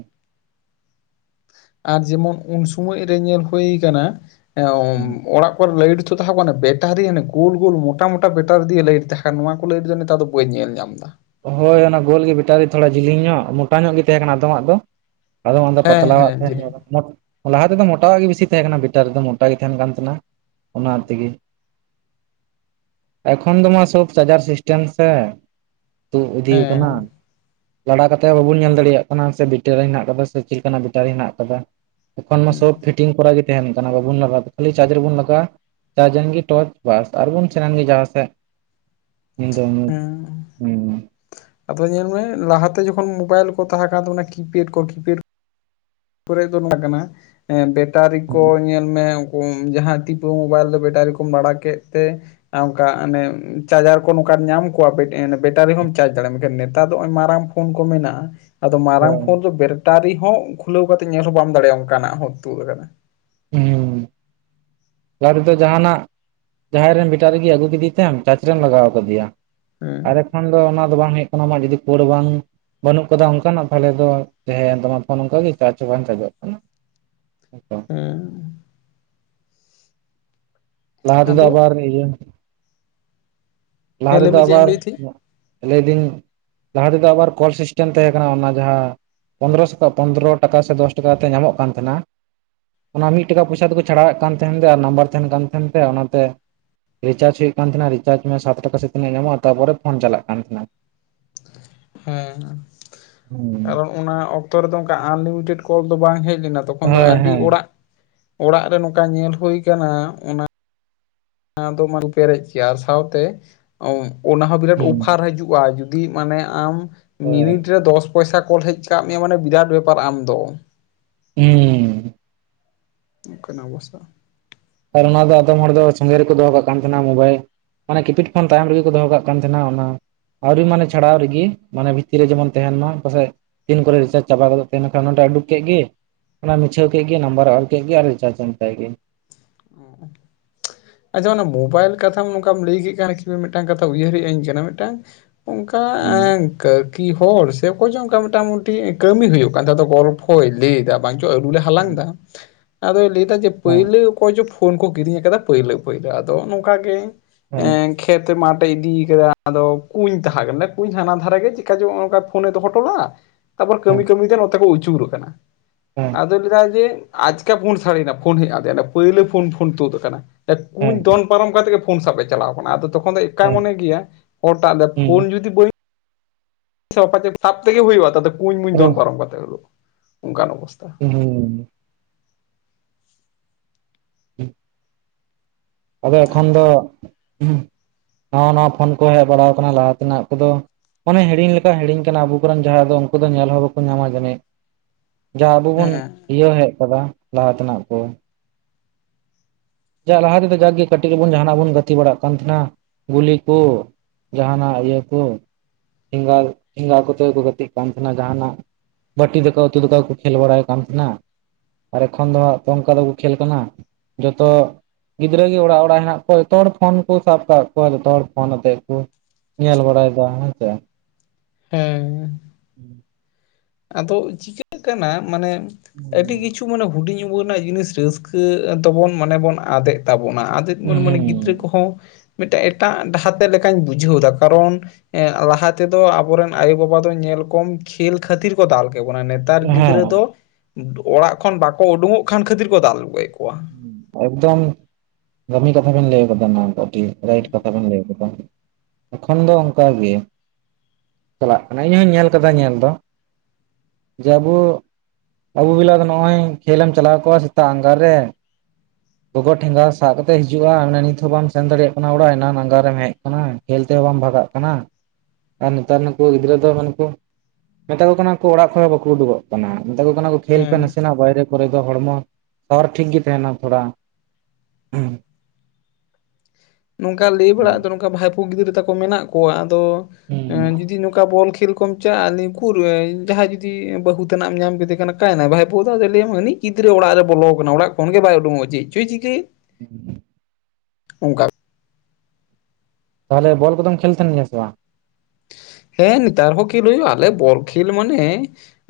Speaker 2: ᱟᱨ ᱡᱮᱢᱚᱱ ᱩᱱ ᱥᱚᱢᱳᱭ ᱨᱮ ᱧᱮᱞ ᱦᱳᱭ ᱠᱟᱱᱟ ᱮᱸ ᱚᱲᱟᱜ ᱠᱚ ᱞᱟᱹᱭᱤᱴ ᱫᱚ ᱛᱟᱦᱮᱸ ᱠᱟᱱᱟ ᱵᱮᱴᱟᱨᱤ ᱚᱱᱮ ᱜᱳᱞ ᱜᱳᱞ ᱢᱚᱴᱟ ᱢᱚᱴᱟ ᱵᱮᱴᱟᱨᱤ ᱫᱤᱭᱮ ᱞᱟᱹᱭᱤᱴ ᱛᱟᱦᱮᱸ ᱠᱟᱱᱟ ᱱᱚᱣᱟ ᱠᱚ ᱞᱟᱹᱭᱤᱴ ᱫᱚ ᱱᱮᱛᱟᱨ ᱫᱚ ᱵᱟᱹᱧ ᱧᱮᱞ ᱧᱟᱢ ᱫᱟ᱾
Speaker 1: ᱦᱳᱭ ᱚᱱᱟ ᱜᱳᱞ ᱜᱤ ᱵᱮᱴᱟᱨᱤ ᱛᱷᱚᱲᱟ ᱡᱤᱞᱤᱧ ᱧᱚᱜ ᱢᱚᱴᱟ ᱧᱚᱜ ᱜᱤ ᱛᱮᱦᱮᱸ ᱠᱟᱱᱟ ᱛᱚ ᱟᱢᱟᱜ ᱫᱚ ᱟᱫᱚ ᱚᱱᱟ ᱫᱚ
Speaker 2: ᱦᱮᱸ
Speaker 1: ᱯᱟᱛᱞᱟᱣᱟᱜ
Speaker 2: ᱦᱮᱸ
Speaker 1: ᱛᱮᱦᱮᱸ
Speaker 2: ᱡᱮᱞᱮᱧ
Speaker 1: ᱠᱟᱱᱟ ᱛᱚ ᱢᱳᱴ ᱞᱟᱦᱟ ᱛᱮᱫᱚ ᱢᱚᱴᱟᱣᱟᱜ ᱜᱤ ᱵᱤᱥᱤ ᱛᱮᱦᱮᱸ ᱠᱟᱱᱟ ᱵᱮᱴᱟᱹᱨᱤ ᱫᱚ ᱢᱚᱴᱟ ᱜᱤ ᱛᱮᱦᱮᱱ ᱠᱟᱱ ᱛᱮᱦᱮᱱᱟ᱾ ᱚᱱᱟ ᱛᱤᱜᱤ ᱮᱠᱷᱚᱱ ᱫᱚᱢᱟ ᱥᱳᱵ ᱥᱟᱡᱟᱨ ᱥᱤᱥᱴᱮᱢ ᱥᱮᱸ᱾ ᱛᱩᱜ ᱤᱫᱤᱭᱩᱣᱟᱹ ᱠᱟᱱᱟ᱾
Speaker 2: ᱦᱮᱸ
Speaker 1: ᱞᱟᱲᱟ ᱠᱟᱛᱮᱜ ᱦᱚᱸ ᱵᱟᱵᱩᱱ ᱧᱮᱞ ᱫᱟᱲᱮᱭᱟᱜ ᱠᱟᱱᱟ ᱥᱮ ᱵᱮᱴᱟᱹᱨᱤ ᱦᱮᱱᱟᱜ ᱠᱟᱫᱟ ᱥᱮ ᱪᱮᱜ ᱠᱟᱱᱟᱜ ᱵᱮᱴᱟᱹᱨᱤ ᱦᱮᱱᱟᱜ ᱠᱟᱫᱟ᱾ ᱮᱠᱷᱚᱱ ᱢᱟ ᱥᱳᱵ ᱯᱷᱤᱴᱤᱝ ᱠᱚᱨᱟ ᱜᱤ ᱛᱮᱦᱮᱱ ᱠᱟᱱᱟ ᱵᱟᱵᱚᱱ ᱞᱟᱜᱟᱛ ᱠᱷᱟᱹᱞᱤ ᱪᱟᱨᱡ ᱨᱮᱵᱩᱱ ᱞᱟᱜᱟᱣᱼᱟ ᱡᱟᱨᱡ ᱮᱱ ᱜᱤ ᱴᱚᱨᱪ ᱵᱟᱥ ᱟᱨ ᱵᱚᱱ ᱥᱮᱱ ᱮᱱ ᱜᱮ ᱡᱟᱦᱟᱸ ᱥᱮᱜ ᱧᱤᱸᱫᱟᱹ ᱧᱩᱛ᱾
Speaker 2: ᱦᱮᱸ
Speaker 1: ᱦᱩᱸ
Speaker 2: ᱟᱫᱚ ᱧᱮᱞ ᱢᱮ ᱞᱟᱦᱟᱛᱮ ᱡᱚᱠᱷᱚᱱ ᱢᱳᱵᱟᱭᱤᱞ ᱠᱚ ᱛᱟᱦᱮᱸ ᱠᱟᱱ ᱛᱟᱵᱚᱱᱟ ᱠᱤᱯᱮᱰ ᱠᱚ ᱠᱤᱯᱮᱰ ᱠᱚᱨᱮ ᱫᱚ ᱱᱚᱣᱟ ᱠᱟᱱᱟ ᱮᱸ ᱵᱮᱴᱟᱨᱤ
Speaker 1: ᱦᱩᱸ
Speaker 2: ᱠᱚ ᱧᱮᱞ ᱢᱮ ᱠᱚᱢ ᱡᱟᱦᱟᱸ ᱛᱤᱯᱩ ᱢᱳᱵᱟᱭᱤᱞ ᱫᱚ ᱵᱮᱴᱟᱨᱤ ᱠᱚᱢ ᱵᱟᱲᱟ ᱠᱮᱜ ᱛᱮ ᱟᱸ ᱚᱝᱠᱟ ᱟᱱᱮ ᱪᱟᱨᱡᱟᱨ ᱠᱚ ᱱᱚᱝᱠᱟ ᱧᱟᱢ ᱠᱚᱣᱟ ᱵᱮ ᱮᱸ ᱵᱮᱴᱟᱨᱤ ᱦᱚᱸᱢ ᱪᱟᱨᱡ ᱫᱟᱲᱮᱜ ᱢᱮᱱᱠᱷᱟᱱ ᱱᱮᱛᱟᱨ ᱫᱚ ᱚᱜᱚᱭ ᱢᱟᱨᱟᱝ ᱯᱷᱳᱱ ᱠᱚ ᱢᱮᱱᱟᱜᱼᱟ ᱟᱫᱚ ᱢᱟᱨᱟᱝ
Speaker 1: ᱦᱳᱭ
Speaker 2: ᱯᱷᱳᱱ ᱫᱚ ᱵᱮᱨᱴᱟᱨᱤ ᱦᱚᱸ ᱠᱷᱩᱞᱟᱹᱣ ᱠᱟᱛᱮ ᱧᱮᱞ ᱦᱚᱸ ᱵᱟᱢ ᱫᱟᱲᱮᱭᱟᱜᱼᱟ ᱚᱱᱠᱟᱱᱟᱜ ᱦᱚᱸ ᱛᱩᱫ ᱠᱟᱱᱟ᱾
Speaker 1: ᱦᱩᱸᱻ ᱞᱟᱦᱟ ᱛᱮᱫᱚ ᱡᱟᱦᱟᱱᱟᱜ ᱡᱟᱦᱟᱭ ᱨᱮᱱ ᱵᱮᱴᱟᱨᱤ ᱜᱮ ᱟᱹᱜᱩ ᱠᱤᱫᱤ ᱛᱮᱢ ᱪᱟᱨᱡ ᱨᱮᱢ ᱞᱟᱜᱟᱣ ᱠᱟᱫᱮᱭᱟ᱾
Speaker 2: ᱦᱮᱸ
Speaker 1: ᱟᱨ ᱮᱠᱷᱟᱱ ᱫᱚ ᱚᱱᱟ ᱫᱚ ᱵᱟᱝ ᱦᱳᱭᱳᱜ ᱠᱟᱱᱟ ᱟᱢᱟᱜ ᱡᱩᱫᱤ ᱯᱟᱹᱲ ᱵᱟᱝ ᱵᱟᱹᱱᱩᱜ ᱠᱟᱫᱟ ᱚᱱᱠᱟᱱᱟᱜ ᱛᱟᱦᱚᱞᱮ ᱫᱚ ᱛᱟᱦᱮᱸᱭᱮᱱ ᱛᱟᱢᱟ ᱯᱷᱳᱱ ᱚᱝᱠᱟ ᱜᱤ ᱪᱟᱨᱡ ᱦᱚᱸ ᱵᱟᱝ ᱪᱟᱨᱡᱚᱜ ᱠᱟᱱᱟ᱾ [UNINTELLIGIBLE]
Speaker 2: ᱮᱸᱻ
Speaker 1: ᱞᱟᱦᱟ ᱛᱮᱫᱚ
Speaker 2: ᱟᱫᱚ
Speaker 1: ᱟᱵᱟᱨ ᱤᱭᱟᱹ ᱞᱟᱦᱟ
Speaker 2: ᱦᱮᱸ ᱞᱟᱹᱭ
Speaker 1: ᱛᱮᱫᱚ
Speaker 2: ᱢᱮ ᱪᱮᱫ ᱮᱢ
Speaker 1: ᱟᱵᱟᱨ
Speaker 2: ᱞᱟᱹᱭᱮᱫ ᱛᱟᱦᱮᱸᱫ
Speaker 1: ᱞᱮᱭᱫᱤᱧ ᱞᱟᱦᱟ ᱛᱮᱫᱚ ᱟᱵᱟᱨ ᱠᱚᱞ ᱥᱤᱥᱴᱮᱢ ᱛᱟᱦᱮᱸ ᱠᱟᱱᱟ ᱚᱱᱟ ᱡᱟᱦᱟᱸ ᱯᱚᱱᱫᱨᱚ ᱥᱚ ᱯᱚᱱᱫᱨᱚ ᱴᱟᱠᱟ ᱥᱮ ᱫᱚᱥ ᱴᱟᱠᱟ ᱠᱟᱛᱮ ᱧᱟᱢᱚᱜ ᱠᱟᱱ ᱛᱟᱦᱮᱱᱟ ᱚᱱᱟ ᱢᱤᱫ ᱴᱟᱠᱟ ᱯᱚᱭᱥᱟ ᱛᱮᱠᱚ ᱪᱷᱟᱲᱟᱣ ᱮᱫ ᱠᱟᱱ ᱛᱟᱦᱮᱸᱱ ᱛᱮ ᱟᱨ ᱱᱟᱢᱵᱟᱨ ᱛᱟᱦᱮᱱ ᱠᱟᱱ ᱛᱟᱦᱮᱸ ᱛᱮ ᱚᱱᱟᱛᱮ ᱨᱤᱪᱟᱨᱡ ᱦᱩᱭᱩᱜ ᱠᱟᱱ ᱛᱟᱦᱮᱸᱱᱟ ᱨᱤᱪᱟᱨᱡ ᱢᱮ ᱥᱟᱛ ᱴᱟᱠᱟ ᱥᱮ ᱛᱤᱱᱟᱹᱜ ᱧᱟᱢᱚᱜᱼᱟ ᱛᱟᱯᱚᱨᱮ ᱯᱷᱳᱱ ᱪᱟᱞᱟᱜ ᱠᱟᱱ ᱛᱟᱦᱮᱱᱟ ᱾
Speaker 2: ᱦᱮᱸ ᱠᱟᱨᱚᱱ ᱚᱱᱟ ᱚᱠᱛᱚ ᱨᱮᱫᱚ ᱚᱱᱠᱟ ᱟᱱᱞᱤᱢᱤᱴᱮᱰ ᱠᱚᱞ ᱫᱚ ᱵᱟᱝ ᱦᱮᱡ ᱞᱮᱱᱟ ᱾ ᱛᱚᱠᱷᱚᱱ ᱫᱚ
Speaker 1: ᱦᱳᱭ
Speaker 2: ᱟᱹᱰᱤ
Speaker 1: ᱦᱮᱸ
Speaker 2: ᱚᱲᱟᱜ ᱚᱲᱟᱜ ᱨᱮ ᱱᱚᱝᱠᱟ ᱧᱮᱞ ᱦᱳᱭ ᱠᱟᱱᱟ ᱚᱱᱟ ᱱᱟ ᱫᱚ ᱢᱟᱞ ᱯᱮᱨᱮᱡ ᱠᱮᱭᱟ ᱟᱨ ᱥᱟᱶᱛᱮ ᱚᱱᱟ ᱦᱚᱸ ᱵᱤᱨᱟᱹᱴ
Speaker 1: ᱦᱩᱸ
Speaker 2: ᱚᱯᱷᱟᱨ ᱦᱟᱹᱡᱩᱜ ᱠᱚᱜ-ᱟ ᱡᱩᱫᱤ ᱢᱟᱱᱮ ᱟᱢ
Speaker 1: ᱦᱳᱭ
Speaker 2: ᱢᱤᱱᱤᱴ ᱨᱮ ᱫᱚᱥ ᱫᱚᱥ ᱯᱚᱭᱥᱟ ᱠᱚᱞ ᱦᱮᱡ ᱠᱟᱜ ᱢᱮᱭᱟ ᱢᱟᱱᱮ ᱵᱤᱨᱟᱴ ᱵᱮᱯᱟᱨ ᱟᱢ ᱫᱚ ᱾
Speaker 1: ᱦᱩᱸᱻ ᱾
Speaker 2: ᱚᱱᱠᱟᱱᱟᱜ ᱚᱵᱚᱥᱛᱟ ᱾
Speaker 1: ᱟᱨ ᱚᱱᱟ ᱫᱚ ᱟᱫᱚᱢ ᱦᱚᱲ ᱫᱚ ᱥᱚᱸᱜᱮ ᱨᱮᱠᱚ ᱫᱚᱦᱚ ᱠᱟᱜ ᱠᱟᱱ ᱛᱟᱦᱮᱱᱟ ᱢᱳᱵᱟᱭᱤᱞ ᱾ ᱢᱟᱱᱮ ᱠᱤᱯᱤᱰ ᱯᱷᱳᱱ ᱛᱟᱭᱚᱢ ᱨᱤᱜᱮ ᱠᱚ ᱫᱚᱦᱚ ᱠᱟᱜ ᱠᱟᱱ ᱛᱟᱸᱦᱮᱱᱟ ᱚᱱᱟ ᱾ ᱟᱹᱣᱨᱤ ᱢᱟᱱᱮ ᱪᱷᱟᱲᱟᱣ ᱨᱤᱜᱤ ᱢᱟᱱᱮ ᱵᱷᱤᱛᱤᱨ ᱨᱮ ᱡᱮᱢᱚᱱ ᱛᱮᱦᱮᱱ ᱢᱟ ᱯᱟᱥᱮᱡ ᱛᱤᱱ ᱠᱚᱨᱮ ᱨᱤᱪᱟᱨᱡᱽ ᱪᱟᱵᱟ ᱜᱚᱫᱚᱜ ᱛᱟᱦᱮᱱᱟ ᱮᱸᱰᱮᱠᱷᱟᱱ ᱚᱱᱟ ᱴᱟᱜ ᱩᱰᱩᱠ ᱠᱮᱜ ᱜᱮ ᱾ ᱚᱱᱟ ᱢᱩᱪᱷᱟᱹᱣ ᱠᱮᱜ ᱜᱮ ᱱᱟᱢᱵᱟᱨᱮ ᱚᱞ ᱠᱮᱜ ᱜᱮ ᱟᱨ ᱨᱤᱪᱟᱨᱡᱽ ᱮᱱ ᱛᱟᱭ ᱜᱤ ᱾
Speaker 2: ᱚ ᱾ ᱟᱪᱪᱷᱟ ᱚᱱᱟ ᱢᱳᱵᱟᱭᱤᱞ ᱠᱟᱹᱛᱷᱟᱢ ᱱᱚᱝᱠᱟᱢ ᱞᱟᱹᱭ ᱠᱮᱫ ᱠᱷᱟᱱ [UNINTELLIGIBLE] ᱢᱮᱫᱹᱴᱟᱝ ᱠᱟᱹᱛᱷᱟ ᱩᱭᱦᱟᱹᱨᱮᱜ ᱟᱹᱧ ᱠᱟᱱᱟ ᱢᱮᱫᱹᱴᱟᱝ ᱚᱱᱠᱟ
Speaker 1: ᱦᱩᱸ
Speaker 2: ᱮᱸ ᱠᱟᱠᱤ ᱦᱚᱲᱹ ᱥᱮ ᱚᱠᱚᱭ ᱪᱚᱝ ᱚᱱᱠᱟ ᱢᱚᱴᱟᱹᱢᱩᱴᱤ ᱠᱟᱹᱢᱤ ᱦᱩᱭᱩᱹᱜ ᱠᱟᱱ ᱛᱟᱦᱮᱸᱫ ᱟᱫᱚ ᱜᱚᱞᱯᱷᱚᱹᱭ ᱞᱟᱹᱭ ᱮᱫᱟ ᱾ ᱵᱟᱝ ᱪᱚ ᱟᱞᱩ ᱞᱮ ᱦᱟᱞᱟᱝ ᱮᱫᱟ, ᱟᱫᱚᱹᱭ ᱞᱟᱹᱭ ᱮᱫᱟ ᱡᱮ
Speaker 1: ᱦᱮᱸ
Speaker 2: ᱯᱟᱹᱭᱞᱟᱹ ᱚᱠᱚᱭᱹᱪᱚ ᱯᱷᱳᱱ ᱠᱚ ᱠᱤᱨᱤᱧ ᱟᱹᱠᱟᱫᱟ ᱯᱟᱹᱭᱞᱟᱹ ᱯᱟᱹᱭᱞᱟᱹ ᱟᱫᱚ ᱱᱚᱝᱠᱟ ᱜᱮ
Speaker 1: ᱦᱮᱸ
Speaker 2: ᱠᱷᱮᱛ ᱢᱟᱴᱮ ᱤᱫᱤ ᱠᱟᱫᱟ ᱟᱫᱚ ᱠᱩᱸᱧ ᱛᱟᱦᱮᱸ ᱠᱟᱱᱟ ᱠᱩᱸᱧ ᱦᱟᱱᱟ ᱫᱷᱟᱨᱮ ᱜᱮ ᱪᱮᱠᱟᱮ ᱱᱚᱜᱼᱚ ᱱᱚᱝᱠᱟ ᱯᱷᱳᱱᱮ ᱫᱚᱦᱚ ᱦᱚᱴᱚ ᱞᱟᱜ-ᱟ ᱛᱟᱨᱯᱚᱨ ᱠᱟᱹᱢᱤ ᱠᱟᱹᱢᱤᱛᱮ ᱱᱚᱛᱮ ᱠᱚ ᱟᱹᱪᱩᱨ ᱟᱠᱟᱱᱟ ᱾
Speaker 1: ᱦᱮᱸ ᱾
Speaker 2: ᱟᱫᱚᱹᱭ ᱞᱟᱹᱭᱫᱟᱭ ᱡᱮ ᱟᱪᱠᱟ ᱯᱷᱳᱱ ᱥᱟᱰᱮ ᱱᱟ ᱯᱷᱳᱱ ᱦᱮᱡ ᱯᱳᱭᱞᱳ ᱯᱷᱳᱱ ᱯᱷᱳᱱ ᱛᱳᱫ ᱟᱹᱠᱟᱱᱟ ᱠᱩᱸᱧ
Speaker 1: ᱦᱮᱸ
Speaker 2: ᱫᱚᱱ ᱯᱟᱨᱚᱢ ᱠᱟᱛᱮ ᱜᱮ ᱯᱷᱳ ᱥᱟᱵᱮ ᱪᱟᱞᱟᱣ ᱟᱠᱟᱱᱟ ᱟᱫᱚ ᱛᱚᱠᱷᱚᱱ ᱫᱚ ᱚᱱᱠᱟᱭ
Speaker 1: ᱦᱮᱸ
Speaker 2: ᱢᱚᱱᱮ ᱜᱮᱭᱟ ᱦᱚᱲ ᱴᱟᱜ ᱫᱚ
Speaker 1: ᱦᱮᱸ ᱦᱩᱸ
Speaker 2: ᱯᱷᱳᱱ ᱡᱩᱫᱤ ᱵᱟᱹᱧ ᱥᱟᱯᱟ ᱡᱮ ᱥᱟᱯ ᱛᱮᱜᱮ ᱦᱩᱭᱩᱜ-ᱟ ᱛᱟᱛᱮ ᱠᱩᱸᱧ ᱢᱩᱧ
Speaker 1: ᱟᱫᱚ
Speaker 2: ᱫᱷᱚᱱ ᱯᱟᱨᱚᱢ ᱠᱟᱛᱮᱫ ᱦᱳᱞᱳ ᱾ ᱚᱱᱠᱟᱱ ᱚᱵᱚᱥᱛᱟ ᱾
Speaker 1: ᱦᱩᱸ ᱾ [UNINTELLIGIBLE] ᱟᱸᱫᱚ ᱮᱠᱷᱚᱱ ᱫᱚ ᱱᱟᱣᱟ ᱱᱟᱣᱟ ᱯᱷᱳᱱ ᱠᱚ ᱦᱮᱡ ᱵᱟᱲᱟ ᱟᱠᱟᱱᱟ ᱞᱟᱦᱟ ᱛᱮᱱᱟᱜ ᱠᱚᱫᱚ ᱢᱟᱱᱮ ᱦᱤᱲᱤᱧ ᱞᱮᱠᱟ ᱦᱤᱲᱤᱧ ᱠᱟᱱᱟ ᱟᱵᱚ ᱠᱚᱨᱮᱱ ᱡᱟᱦᱟᱸᱭ ᱫᱚ ᱩᱱᱠᱩ ᱫᱚ ᱧᱮᱞ ᱦᱚᱸ ᱵᱟᱠᱚ ᱧᱟᱢᱟ ᱡᱮᱱᱤᱡ ᱡᱟᱦᱟ ᱟᱵᱚ ᱵᱩᱱ
Speaker 2: ᱦᱮᱸ
Speaker 1: ᱤᱭᱟᱹ ᱦᱮᱡ ᱟᱠᱟᱫᱟ ᱞᱟᱦᱟ ᱛᱮᱱᱟᱜ ᱠᱚ ᱾ ᱡᱟ ᱞᱟᱦᱟᱸ ᱛᱮᱫᱚ ᱡᱟᱠ ᱜᱮ ᱠᱟᱹᱴᱤᱡ ᱨᱮᱹᱵᱚᱱ ᱡᱟᱦᱱᱟᱜ ᱵᱚᱱ ᱜᱟᱛᱮ ᱵᱟᱲᱟᱜ ᱠᱟᱱ ᱛᱟᱦᱮᱱᱟ ᱜᱩᱞᱤ ᱠᱚ ᱡᱟᱦᱟᱸᱱᱟᱜ ᱤᱭᱟᱹ ᱠᱚ ᱴᱷᱮᱸᱜᱟ ᱴᱷᱮᱸᱜᱟ ᱠᱚᱛᱮ ᱠᱚ ᱜᱟᱛᱮᱜ ᱠᱟᱱ ᱛᱟᱦᱮᱱᱟ ᱡᱟᱦᱟᱸᱱᱟᱜ ᱵᱟᱴᱤ ᱫᱟᱠᱟ ᱩᱛᱩ ᱫᱟᱠᱟ ᱠᱚ ᱠᱷᱮᱞ ᱵᱟᱲᱟᱭ ᱠᱟᱱᱟ ᱛᱟᱦᱮᱱᱟ ᱾ ᱟᱨ ᱮᱠᱷᱚᱱ ᱫᱚ ᱦᱟᱸᱜ ᱚᱱᱠᱟ ᱫᱚᱠᱚ ᱠᱷᱮᱞ ᱠᱟᱱᱟ? ᱛᱚ ᱜᱤᱫᱽᱨᱟᱹ ᱜᱮ ᱚᱲᱟᱹᱜ ᱚᱲᱟᱹᱜ ᱦᱮᱱᱟᱜ ᱠᱚᱣᱟ ᱡᱚᱛᱚ ᱦᱚᱲᱹ ᱯᱷᱳᱱ ᱠᱚ ᱥᱟᱵ ᱟᱸᱠᱟᱫ ᱠᱚᱸᱣᱟ ᱡᱚᱛᱚ ᱦᱚᱲᱹ ᱯᱷᱳᱱ ᱟᱛᱮᱫ ᱠᱚ ᱧᱮᱞ ᱵᱟᱹᱲᱟᱭᱮᱫᱟ ᱦᱮᱸᱥᱮ ᱾
Speaker 2: ᱦᱮᱸ ᱾
Speaker 1: ᱦᱩᱸ [UNINTELLIGIBLE]
Speaker 2: ᱟᱫᱚ ᱪᱤᱠᱟᱹᱜ ᱠᱟᱱᱟ ᱢᱟᱱᱮ ᱟᱹᱰᱤ
Speaker 1: ᱦᱩᱸ
Speaker 2: ᱠᱤᱪᱷᱩ ᱢᱟᱱᱮ ᱦᱩᱰᱤᱧ ᱩᱢᱮᱨ ᱨᱮᱱᱟᱜ ᱡᱤᱱᱤᱥ ᱨᱟᱹᱥ ᱠᱟᱹ ᱫᱚᱵᱚᱱ ᱢᱟᱱᱮ ᱵᱚᱱ ᱟᱫᱮᱜ ᱛᱟᱵᱚᱱᱟ ᱟᱫᱮᱜ
Speaker 1: ᱦᱩᱸ
Speaker 2: ᱢᱟᱱᱮ ᱵᱚᱱ ᱢᱟᱱᱮ ᱜᱤᱫᱽᱨᱟᱹ ᱠᱚ ᱦᱚᱸ ᱢᱮᱫᱴᱮᱡ ᱮᱴᱟᱜ ᱰᱟᱦᱟᱨ ᱛᱮ ᱞᱮᱠᱟᱧ ᱵᱩᱡᱷᱟᱹᱣ ᱮᱫᱟ ᱠᱟᱨᱚᱱ ᱞᱟᱦᱟ ᱛᱮᱫᱚ ᱟᱸᱵᱚᱹᱨᱮᱱ ᱟᱭᱳ ᱵᱟᱹᱵᱟ ᱫᱚ ᱧᱮᱞ ᱠᱚᱢ ᱠᱷᱮᱞ ᱠᱷᱟᱹᱛᱤᱨ ᱠᱚ ᱫᱟᱞ ᱠᱮ ᱵᱚᱱᱟ, ᱱᱮᱛᱟᱨ ᱜᱤᱫᱽᱨᱟᱹ
Speaker 1: ᱦᱮᱸ
Speaker 2: ᱫᱚ ᱚᱲᱟᱹᱜ ᱠᱷᱚᱱ ᱵᱟᱠᱚ ᱩᱰᱩᱠᱚᱹᱜ ᱠᱷᱟᱱ ᱠᱷᱟᱹᱛᱤᱨ ᱠᱚ ᱫᱟᱞ ᱟᱹ ᱜᱚᱡ ᱠᱚᱸᱣᱟ᱾
Speaker 1: ᱮᱠᱫᱚᱢ ᱫᱟᱢᱤ ᱠᱟᱛᱷᱟ ᱵᱮᱱ ᱞᱟᱹᱭ ᱠᱟᱫᱟ ᱚᱱᱟ ᱠᱟᱹᱴᱤᱡ ᱨᱟᱭᱤᱴ ᱠᱟᱛᱷᱟ ᱵᱮᱱ ᱞᱟᱹᱭ ᱠᱟᱫᱟ᱾ ᱮᱠᱷᱚᱱ ᱫᱚ ᱚᱝᱠᱟ ᱜᱮ ᱪᱟᱞᱟᱹᱜ ᱠᱟᱱᱟ ᱤᱧ ᱦᱚᱧ ᱧᱮᱞ ᱠᱟᱫᱟ ᱧᱮᱞ ᱫᱚ᱾ ᱡᱮ ᱟᱸᱵᱚ ᱟᱸᱵᱩ ᱵᱮᱞᱟ ᱫᱚ ᱱᱚᱜᱼᱚᱭ ᱠᱷᱮᱞᱢ ᱪᱟᱞᱟᱹᱣ ᱠᱚᱸᱜᱣᱟ ᱥᱮᱛᱟᱹᱜ ᱟᱸᱜᱟ ᱨᱮ ᱜᱚᱜᱚ ᱴᱷᱮᱸᱜᱟ ᱥᱟᱵ ᱠᱟᱛᱮᱫ ᱦᱤᱡᱩᱜᱼᱟ ᱚᱱᱰᱮ ᱱᱤᱛ ᱦᱚᱸᱚᱸ ᱵᱟᱢ ᱥᱮᱱ ᱫᱟᱲᱮᱭᱟ-ᱜ ᱠᱟᱱᱟ ᱚᱲᱟᱹᱜ ᱮᱱᱟ ᱟᱜᱟᱹᱨᱮᱢ ᱦᱮᱡ ᱠᱟᱱᱟ, ᱠᱷᱮᱞ ᱛᱮᱦᱚᱸ ᱵᱟᱝ ᱵᱷᱟᱜᱟᱜ ᱠᱟᱱᱟ, ᱟᱨ ᱱᱮᱛᱟᱨ ᱱᱩᱠᱩ ᱜᱤᱫᱽᱨᱟᱹ ᱫᱚ ᱢᱮᱱᱠᱩ ᱢᱮᱛᱟ ᱠᱚ ᱠᱟᱱᱟ ᱚᱲᱟᱹᱜ ᱠᱷᱚᱱᱚᱸ ᱵᱟᱠᱚᱸ ᱩᱰᱩᱠᱚᱹᱜ ᱠᱟᱱᱟ, ᱢᱮᱛᱟ ᱠᱚ ᱠᱟᱱᱟ ᱠᱷᱮᱞᱹᱯᱮ
Speaker 2: ᱦᱮᱸ
Speaker 1: ᱱᱟᱥᱮᱱᱟ-ᱜ ᱵᱟᱭᱨᱮ ᱠᱚᱨᱮ ᱫᱚ ᱦᱚᱲᱹᱢᱚ ᱥᱟᱨ ᱴᱷᱤᱠ ᱜᱮ ᱛᱟᱦᱮᱸᱱᱟ ᱛᱷᱚᱲᱟ᱾ ᱦᱩᱸ᱾
Speaker 2: ᱱᱚᱝᱹᱠᱟ ᱞᱟᱹᱭ ᱵᱟᱲᱟᱜᱼᱟ ᱱᱚᱝᱹᱠᱟ ᱵᱷᱟᱭᱯᱩ ᱜᱤᱫᱽᱨᱟᱹ ᱛᱟᱠᱚ ᱢᱮᱱᱟᱜ ᱠᱚᱣᱟ ᱟᱫᱚ
Speaker 1: ᱦᱩᱸ
Speaker 2: ᱡᱩᱫᱤ ᱱᱚᱝᱠᱟ ᱵᱚᱞ ᱠᱷᱮᱞ ᱠᱚᱢ ᱪᱟᱜᱼᱟ ᱟᱞᱤ ᱩᱠᱩᱨ ᱡᱟᱦᱟᱸᱭ ᱡᱩᱫᱤ ᱵᱟᱹᱦᱩ ᱛᱮᱟᱱᱟᱜ ᱮᱢ ᱧᱟᱢ ᱠᱮᱫᱮ ᱠᱟᱱᱟ ᱠᱟᱭᱱᱟᱭ ᱵᱷᱟᱭᱯᱚ ᱫᱚ ᱞᱟᱹᱭᱟᱢ ᱦᱟᱹᱱᱤᱡ ᱜᱤᱫᱽᱨᱟᱹ ᱚᱲᱟᱹᱜ ᱨᱮ ᱵᱚᱞᱚ ᱠᱟᱱᱟ ᱚᱲᱟᱹᱜ ᱠᱷᱚᱱ ᱜᱮ ᱵᱟᱭ ᱩᱰᱩᱠᱚᱜᱼᱟ ᱪᱮᱫ ᱪᱚᱭ ᱪᱤᱠᱟᱹᱭᱮᱜ᱾
Speaker 1: [INAUDIBLE]
Speaker 2: ᱚᱝᱠᱟ
Speaker 1: ᱛᱟᱦᱚᱞᱮ ᱵᱚᱞ ᱠᱚᱫᱚᱢ ᱠᱷᱮᱞ ᱛᱟᱦᱮᱸᱱ ᱜᱤᱭᱟ ᱥᱮ ᱵᱟᱝ?
Speaker 2: ᱦᱮᱸ ᱱᱮᱛᱟᱨ ᱦᱚᱸ ᱠᱷᱮᱞ ᱦᱩᱭᱩᱜᱼᱟ ᱟᱞᱮ ᱵᱚᱠᱷᱮᱞ ᱢᱟᱱᱮ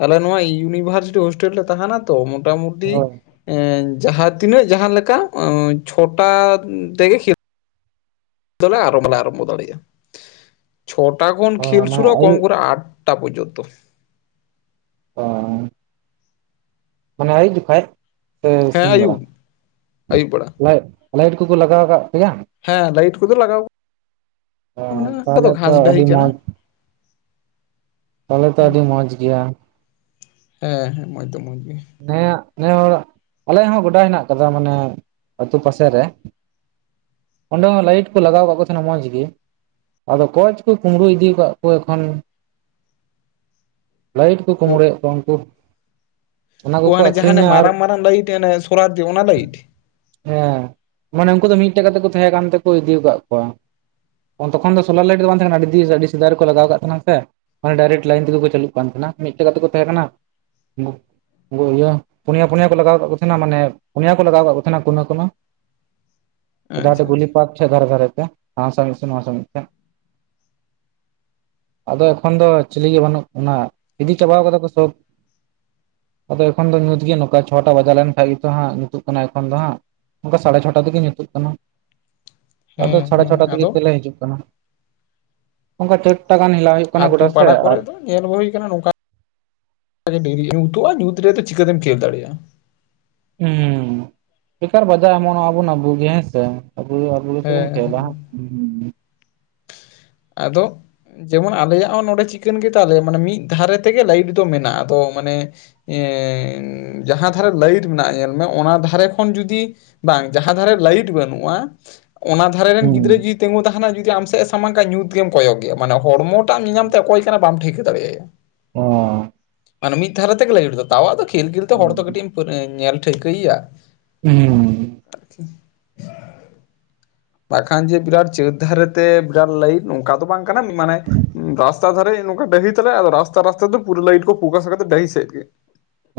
Speaker 2: ᱟᱞᱮ ᱱᱚᱣᱟ ᱤᱭᱩᱱᱤᱹᱵᱷᱟᱨᱥᱤᱴᱤ ᱦᱳᱥ ᱴᱮᱞ ᱞᱮ ᱛᱟᱦᱮᱸᱱᱟᱛᱚ ᱢᱳᱴᱟ-ᱢᱩᱴᱤ
Speaker 1: ᱦᱳᱭ
Speaker 2: ᱮ ᱡᱟᱦᱟᱸ ᱛᱤᱱᱟᱹᱜ ᱡᱟᱦᱟᱸ ᱞᱮᱠᱟ ᱮᱸ ᱪᱷᱚᱴᱟ ᱛᱮᱜᱮ ᱠᱷᱮ ᱫᱚᱞᱮ ᱟᱨᱚ ᱢᱟᱞᱮ ᱟᱨᱟᱢᱵᱷᱚ ᱫᱟᱲᱮᱭᱟᱜᱼᱟ, ᱪᱷᱚᱴᱟ ᱠᱷᱚᱱ
Speaker 1: ᱚ
Speaker 2: ᱠᱷᱮᱞ
Speaker 1: ᱢᱟᱱᱮ
Speaker 2: ᱥᱩᱨᱩᱜ
Speaker 1: ᱟᱹᱭᱩᱵ
Speaker 2: ᱠᱚᱢ ᱠᱚᱨᱮ ᱟᱴ ᱴᱟ ᱯᱚᱨᱡᱚᱱ ᱛᱚ᱾
Speaker 1: ᱚ᱾ ᱢᱟᱱᱮ ᱟᱹᱭᱩᱵ ᱡᱚᱠᱷᱮᱡ ᱥᱮ
Speaker 2: ᱦᱮᱸ
Speaker 1: ᱥᱤᱧ ᱵᱮᱲᱟ?
Speaker 2: ᱟᱹᱭᱩᱵ ᱟᱹᱭᱩᱵ ᱵᱮᱲᱟ
Speaker 1: ᱞᱟᱹᱭᱤᱴ ᱞᱟᱹᱭᱤᱴ ᱠᱚᱠᱚ ᱞᱟᱜᱟᱣ ᱠᱟᱫ ᱯᱮᱭᱟ?
Speaker 2: ᱦᱮᱸ ᱞᱟᱭᱤᱴ ᱠᱚᱫᱚ ᱞᱟᱜᱟᱣ
Speaker 1: ᱚ
Speaker 2: ᱚᱱᱟ ᱠᱚᱫᱚ
Speaker 1: ᱛᱟᱦᱚᱞᱮ ᱛᱚ
Speaker 2: ᱜᱷᱟᱥ ᱰᱟᱹᱦᱤ
Speaker 1: ᱟᱹᱰᱤ
Speaker 2: ᱠᱟᱱᱟ᱾
Speaker 1: ᱛᱟᱦᱞᱮ ᱛᱚ ᱟᱹᱰᱤ ᱢᱚᱸᱡᱽ ᱜᱮᱭᱟ?
Speaker 2: ᱦᱮᱸ ᱢᱚᱸᱡᱽ ᱫᱚ ᱢᱚᱸᱡᱽ ᱜᱮᱭᱟ᱾
Speaker 1: ᱱᱮᱭᱟᱜ ᱱᱮ ᱦᱚᱲᱟᱜ ᱟᱞᱮᱭᱟᱜ ᱦᱚᱸ ᱜᱚᱰᱟ ᱦᱮᱸᱱᱟᱜ ᱟᱠᱟᱫᱟ ᱢᱟᱱᱮ ᱟᱛᱳ ᱯᱟᱥᱮ ᱨᱮ, ᱚᱸᱰᱮ ᱦᱚᱸ ᱞᱟᱭᱤᱴ ᱠᱚ ᱞᱟᱜᱟᱣ ᱠᱟᱜ ᱠᱚ ᱛᱟᱦᱮᱸᱱᱟ ᱢᱚᱸᱡᱽᱜᱤ᱾ ᱟᱫᱚ ᱠᱚᱭ ᱪᱩᱠᱩ ᱠᱩᱢᱵᱽᱲᱩ ᱤᱫᱤ ᱟᱠᱟᱫ ᱠᱚ ᱮᱠᱷᱚᱱ, ᱞᱟᱭᱤᱴ ᱠᱚ ᱠᱩᱢᱲᱩᱭᱮᱫ ᱠᱚᱣᱟ ᱩᱱᱠᱩ᱾ ᱚᱱᱟ
Speaker 2: ᱚ
Speaker 1: ᱠᱚᱠᱚ
Speaker 2: ᱦᱟᱸᱱᱮ ᱡᱟᱦᱟᱸ
Speaker 1: ᱟᱠᱷᱨᱤᱧᱟ ᱟᱨ
Speaker 2: ᱢᱟᱨᱟᱝ ᱢᱟᱨᱟᱝ ᱞᱟᱭᱤᱴ ᱥᱚᱞᱟᱨ ᱫᱤᱭᱮᱹ ᱚᱱᱟ ᱞᱟᱭᱤᱴ?
Speaker 1: ᱦᱮᱸ ᱢᱟᱱᱮ ᱩᱱᱠᱩ ᱫᱚ ᱢᱤᱫᱴᱮᱜ ᱠᱟᱛᱮ ᱠᱚ ᱛᱟᱦᱮᱸ ᱠᱟᱱ ᱛᱮᱠᱚ ᱤᱫᱤ ᱠᱟᱜ ᱠᱚᱣᱟ᱾ ᱛᱚᱠᱷᱚᱱ ᱫᱚ ᱥᱳᱞᱟᱨ ᱞᱟᱭᱤᱰ ᱵᱟᱝ ᱛᱟᱦᱮᱸ ᱠᱟᱱᱟ ᱟᱹᱰᱤ ᱟᱹᱰᱤ ᱥᱮᱫᱟᱭ ᱨᱮᱠᱚ ᱞᱟᱜᱟᱣ ᱠᱟᱜ ᱛᱟᱦᱮᱸᱱᱟ ᱥᱮ? ᱚᱱᱮ ᱰᱟᱭᱨᱮᱠᱴ ᱞᱟᱭᱤᱱ ᱛᱮᱜᱮ ᱠᱚ ᱪᱟᱹᱞᱩᱜ ᱠᱟᱱ ᱛᱟᱦᱮᱸᱱᱟ ᱢᱤᱫᱴᱮᱱ ᱠᱟᱛᱮ ᱠᱚ ᱛᱟᱦᱮᱸ ᱠᱟᱱᱟ [UNINTELLIGIBLE] ᱩᱱᱠᱩ ᱤᱭᱟᱹ ᱯᱩᱱᱭᱟ ᱯᱩᱱᱭᱟ ᱠᱚ ᱞᱟᱜᱟᱣ ᱠᱟᱫ ᱠᱚ ᱛᱟᱦᱮᱱᱟ ᱢᱟᱱᱮ ᱯᱩᱱᱭᱟ ᱠᱚ ᱞᱟᱜᱟᱣ ᱠᱟᱫ ᱠᱚ ᱛᱟᱦᱮᱸᱱᱟ ᱠᱳᱱᱟ ᱠᱳᱱᱟ᱾ ᱡᱟᱦᱟᱸ
Speaker 2: ᱟᱪᱪᱷᱟ
Speaker 1: ᱴᱩᱠᱩ ᱜᱩᱞᱤ
Speaker 2: ᱟᱪᱪᱷᱟ
Speaker 1: ᱯᱛᱨᱠ ᱫᱷᱟᱨᱮ ᱫᱷᱟᱨᱮ ᱛᱮ ᱡᱟᱦᱟᱸ ᱥᱟᱶ ᱢᱤᱫ ᱥᱮ ᱱᱚᱣᱟ ᱥᱟᱶ ᱢᱤᱫ ᱛᱮ᱾ ᱟᱫᱚ ᱮᱠᱷᱚᱱ ᱫᱚ ᱪᱤᱞᱤ ᱜᱮ ᱵᱟᱱᱩᱜ [UNINTELLIGIBLE] ᱤᱫᱤ ᱪᱟᱵᱟ ᱠᱟᱫᱟ ᱠᱚ ᱥᱳᱵ᱾ ᱟᱫᱚ ᱮᱠᱷᱚᱱ ᱫᱚ ᱧᱩᱛ ᱜᱤ ᱱᱚᱝᱠᱟ ᱪᱷᱚᱴᱟ ᱵᱟᱡᱟᱣ ᱞᱮᱱᱠᱷᱟᱱ ᱜᱮ ᱧᱩᱛᱩᱜ ᱠᱟᱱᱟ ᱮᱠᱷᱚᱱ ᱫᱚ ᱦᱟᱸᱜ᱾ ᱚᱱᱠᱟ ᱥᱟᱲᱮ ᱪᱷᱚᱴᱟ ᱛᱮᱜᱮ ᱧᱩᱛᱩᱜ ᱠᱟᱱᱟ, ᱟᱫᱚ
Speaker 2: ᱦᱮᱸ
Speaker 1: ᱥᱟᱲᱮ
Speaker 2: ᱦᱮᱸ
Speaker 1: ᱪᱷᱚᱴᱟ ᱛᱮᱜᱮ
Speaker 2: ᱟᱫᱚ
Speaker 1: ᱛᱮᱞᱮ ᱦᱤᱡᱩᱜ ᱚᱱᱟ ᱚᱱᱠᱟ ᱪᱟᱹᱨᱴᱟ ᱜᱟᱱ ᱦᱮᱞᱟᱜ ᱦᱩᱭᱩᱜ ᱠᱟᱱᱟ ᱜᱚᱰᱟ
Speaker 2: ᱟᱛᱳ
Speaker 1: ᱥᱮᱜ,
Speaker 2: ᱯᱟᱲᱟ
Speaker 1: ᱟᱨ
Speaker 2: ᱠᱚᱨᱮ ᱫᱚ ᱧᱮᱞ ᱟᱜᱩᱸ ᱦᱩᱭ ᱠᱟᱱᱟ ᱱᱚᱝᱠᱟᱨᱤ ᱩᱛᱩᱜᱟ ᱧᱩᱛ ᱨᱮᱫᱚ ᱪᱤᱠᱟᱹᱛᱮᱢ ᱠᱷᱮᱞ ᱫᱟᱲᱮᱭᱟᱜ-ᱟ᱾
Speaker 1: ᱦᱩᱸ ᱵᱮᱠᱟᱨ ᱵᱟᱡᱟᱣ ᱮᱢᱚᱱ ᱱᱚᱜᱟᱵᱩᱱ ᱟᱵᱩ ᱜᱮ ᱦᱮᱸᱥᱮ ᱟᱵᱩ ᱟᱵᱩ ᱜᱮᱛᱚ ᱵᱩᱱ
Speaker 2: ᱦᱮᱸ ᱦᱮᱸ
Speaker 1: ᱠᱷᱮᱞᱟ᱾ ᱦᱩᱸ
Speaker 2: ᱟᱫᱚ ᱡᱮᱢᱚᱱ ᱟᱞᱮᱭᱟᱜ ᱦᱚᱸ ᱱᱚᱰᱮ ᱪᱤᱠᱟᱹᱱ ᱜᱮᱛᱟ ᱞᱮᱭᱟ ᱢᱟᱱᱮ ᱢᱤᱫ ᱫᱷᱟᱨᱮ ᱛᱮᱜᱮ ᱞᱟᱭᱤᱴ ᱫᱚ ᱢᱮᱱᱟᱜ-ᱟ ᱟᱫᱚ ᱢᱟᱱᱮ ᱮ ᱡᱟᱦᱟᱸ ᱫᱷᱟᱨᱮ ᱞᱟᱹᱭᱤᱴ ᱢᱮᱱᱟᱜ-ᱟ ᱧᱮᱞ ᱢᱮ ᱚᱱᱟ ᱫᱷᱟᱨᱮ ᱠᱷᱚᱱ ᱡᱩᱫᱤ ᱵᱟᱝ ᱡᱟᱦᱟᱸ ᱫᱷᱟᱨᱮ ᱞᱟᱭᱤᱴ ᱵᱟᱱᱩᱜ-ᱟ ᱚᱱᱟ ᱫᱷᱟᱨᱮ ᱨᱮ ᱨᱮᱱ
Speaker 1: ᱦᱩᱸ
Speaker 2: ᱜᱩᱫᱽᱨᱟᱹ ᱡᱩᱫᱤ ᱛᱟᱦᱮᱱᱟ ᱡᱩᱫᱤ ᱟᱢ ᱥᱮᱜ ᱥᱟᱢᱟᱝ ᱠᱟᱜᱟ ᱧᱩᱛ ᱜᱮᱢ ᱠᱚᱭᱚᱜ ᱜᱮᱭᱟ ᱢᱟᱱᱮ ᱦᱚᱲᱢᱚ ᱴᱟᱜ ᱧᱮᱧᱟᱢ ᱛᱟᱭᱟ ᱚᱠᱚᱭ ᱵᱟᱢ ᱴᱷᱤᱠᱟᱹ ᱫᱟᱲᱮᱟᱭᱟ
Speaker 1: ᱦᱚᱸ
Speaker 2: ᱢᱟᱱᱮ ᱢᱤᱫ ᱫᱷᱟᱨᱮ ᱛᱮᱜᱮ ᱞᱟᱭᱤᱴ ᱛᱟᱣ ᱟᱫᱚ ᱠᱷᱮᱞ ᱠᱷᱮᱞ ᱛᱮ
Speaker 1: ᱦᱩᱸ
Speaker 2: ᱦᱚᱲ ᱫᱚ ᱠᱟᱹᱴᱤᱡ ᱮᱢ ᱧᱮᱞ ᱴᱷᱟᱹᱣᱠᱟᱹᱭ ᱭᱟ
Speaker 1: ᱦᱩᱸ
Speaker 2: [INAUDIBLE] ᱵᱟᱠᱷᱟᱱ ᱡᱮ ᱵᱤᱨᱟᱴ ᱪᱟᱹᱛ ᱫᱷᱟᱨᱮ ᱛᱮ ᱵᱤᱨᱟᱴ ᱞᱟᱹᱭᱤᱴ ᱱᱚᱝᱠᱟ ᱫᱚ ᱵᱟᱝ ᱠᱟᱱᱟ ᱢᱟᱱᱮ ᱨᱟᱥᱛᱟ ᱫᱷᱟᱨᱮ ᱱᱚᱝᱠᱟ ᱰᱟᱹᱦᱤ ᱛᱟᱞᱮ ᱟᱫᱚ ᱨᱟᱥᱛᱟ ᱨᱟᱥᱛᱟ ᱛᱮ ᱯᱩᱨᱟᱹ ᱞᱟᱭᱤᱴ ᱠᱚ ᱯᱷᱚᱠᱟᱥ ᱟᱠᱟᱫᱟ ᱰᱟᱦᱤ ᱥᱮᱫ ᱜᱮ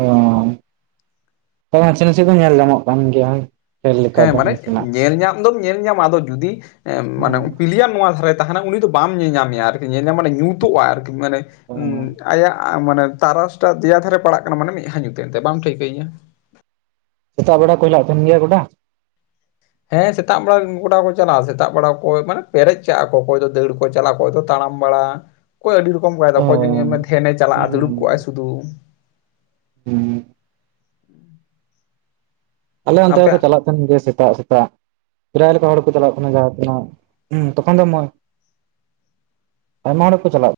Speaker 1: ᱚ ᱛᱚ ᱱᱟᱥᱮ ᱱᱟᱥᱮ ᱧᱮᱞ ᱧᱟᱢᱚᱜ ᱠᱟᱱ ᱜᱮᱭᱟ ᱠᱷᱮᱞ ᱞᱮᱠᱟ
Speaker 2: ᱦᱮᱸ
Speaker 1: ᱫᱚ
Speaker 2: ᱢᱟᱱᱮ
Speaker 1: ᱱᱟᱥᱮᱱᱟᱜ
Speaker 2: ᱧᱮᱞ ᱧᱟᱢ ᱧᱮᱞ ᱫᱚᱢ ᱧᱮᱞ ᱧᱟᱢᱟ ᱟᱫᱚ ᱡᱩᱫᱤ ᱮᱜ
Speaker 1: ᱦᱩᱸ
Speaker 2: ᱢᱟᱱᱮ ᱯᱞᱮᱭᱟᱨ ᱱᱚᱣᱟ ᱫᱷᱟᱨᱮ ᱛᱟᱦᱮᱱᱟ ᱩᱱᱤ ᱫᱚ ᱵᱟᱢ ᱧᱮᱧᱟᱢᱮᱭᱟ ᱟᱨ ᱧᱮᱞ ᱧᱟᱢ ᱢᱟᱱᱮ ᱧᱩᱛᱩᱚᱜ-ᱟ ᱟᱨᱠᱤ ᱢᱟᱱᱮ
Speaker 1: ᱚ
Speaker 2: ᱟᱭᱟᱜ ᱢᱟᱱᱮ ᱛᱟᱨᱟᱥ ᱴᱟᱜ ᱫᱮᱭᱟ ᱫᱷᱟᱨᱮ ᱯᱟᱲᱟᱜ ᱠᱟᱱᱟ ᱢᱟᱱᱮ ᱢᱮᱫᱦᱟ ᱧᱩᱛ ᱮᱱ ᱛᱟᱭᱟ ᱵᱟᱢ ᱴᱷᱟᱹᱣᱠᱟᱹᱭᱟ
Speaker 1: ᱥᱮᱛᱟᱜ ᱵᱮᱲᱟ ᱠᱚ ᱦᱮᱞᱟᱜ ᱛᱟᱦᱮᱱ ᱜᱮᱭᱟ ᱜᱚᱰᱟ
Speaker 2: ᱦᱮᱸ ᱥᱮᱛᱟᱜ ᱵᱮᱲᱟ ᱜᱚᱰᱟ ᱠᱚ ᱪᱟᱞᱟᱜ-ᱟ ᱥᱮᱛᱟᱜ ᱵᱮᱲᱟ ᱚᱠᱚᱭ ᱢᱟᱱᱮ ᱯᱮᱨᱮᱡ ᱠᱟᱜᱟᱠᱚ ᱚᱠᱚᱭ ᱫᱚ ᱫᱟᱹᱲ ᱠᱚ ᱪᱟᱞᱟᱜ-ᱟ ᱚᱠᱚᱭ ᱫᱚ ᱛᱟᱲᱟᱢ ᱵᱟᱲᱟ ᱚᱠᱚᱭ ᱟᱹᱰᱤ ᱨᱚᱠᱚᱢ ᱠᱟᱭᱫᱟ
Speaker 1: ᱚ
Speaker 2: ᱚᱠᱚᱭ ᱡᱮ ᱧᱮᱞᱮᱢᱮ ᱫᱷᱮᱭᱟᱱᱮ
Speaker 1: ᱦᱩᱸ
Speaker 2: ᱪᱟᱞᱟᱜ-ᱟ ᱫᱩᱲᱩᱵ ᱠᱚᱜ ᱟᱭ ᱥᱩᱫᱩ
Speaker 1: ᱦᱩᱸ ᱟᱞᱮ ᱚᱱᱛᱮ ᱦᱚᱸ ᱠᱚ
Speaker 2: ᱟᱯᱮᱭᱟᱜ
Speaker 1: ᱪᱟᱞᱟᱜ ᱛᱟᱦᱮᱱ ᱜᱮ ᱥᱮᱛᱟᱜ ᱥᱮᱛᱟᱜ ᱯᱮᱨᱟᱭ ᱞᱮᱠᱟ ᱦᱚᱲ ᱠᱚ ᱪᱟᱞᱟᱜ ᱛᱟᱦᱮᱱ ᱡᱟᱦᱟᱸ ᱛᱤᱱᱟᱹᱜ ᱛᱚᱠᱷᱚᱱ ᱫᱚ ᱢᱚ ᱟᱭᱢᱟ ᱦᱚᱲ ᱠᱚ ᱪᱟᱞᱟᱜ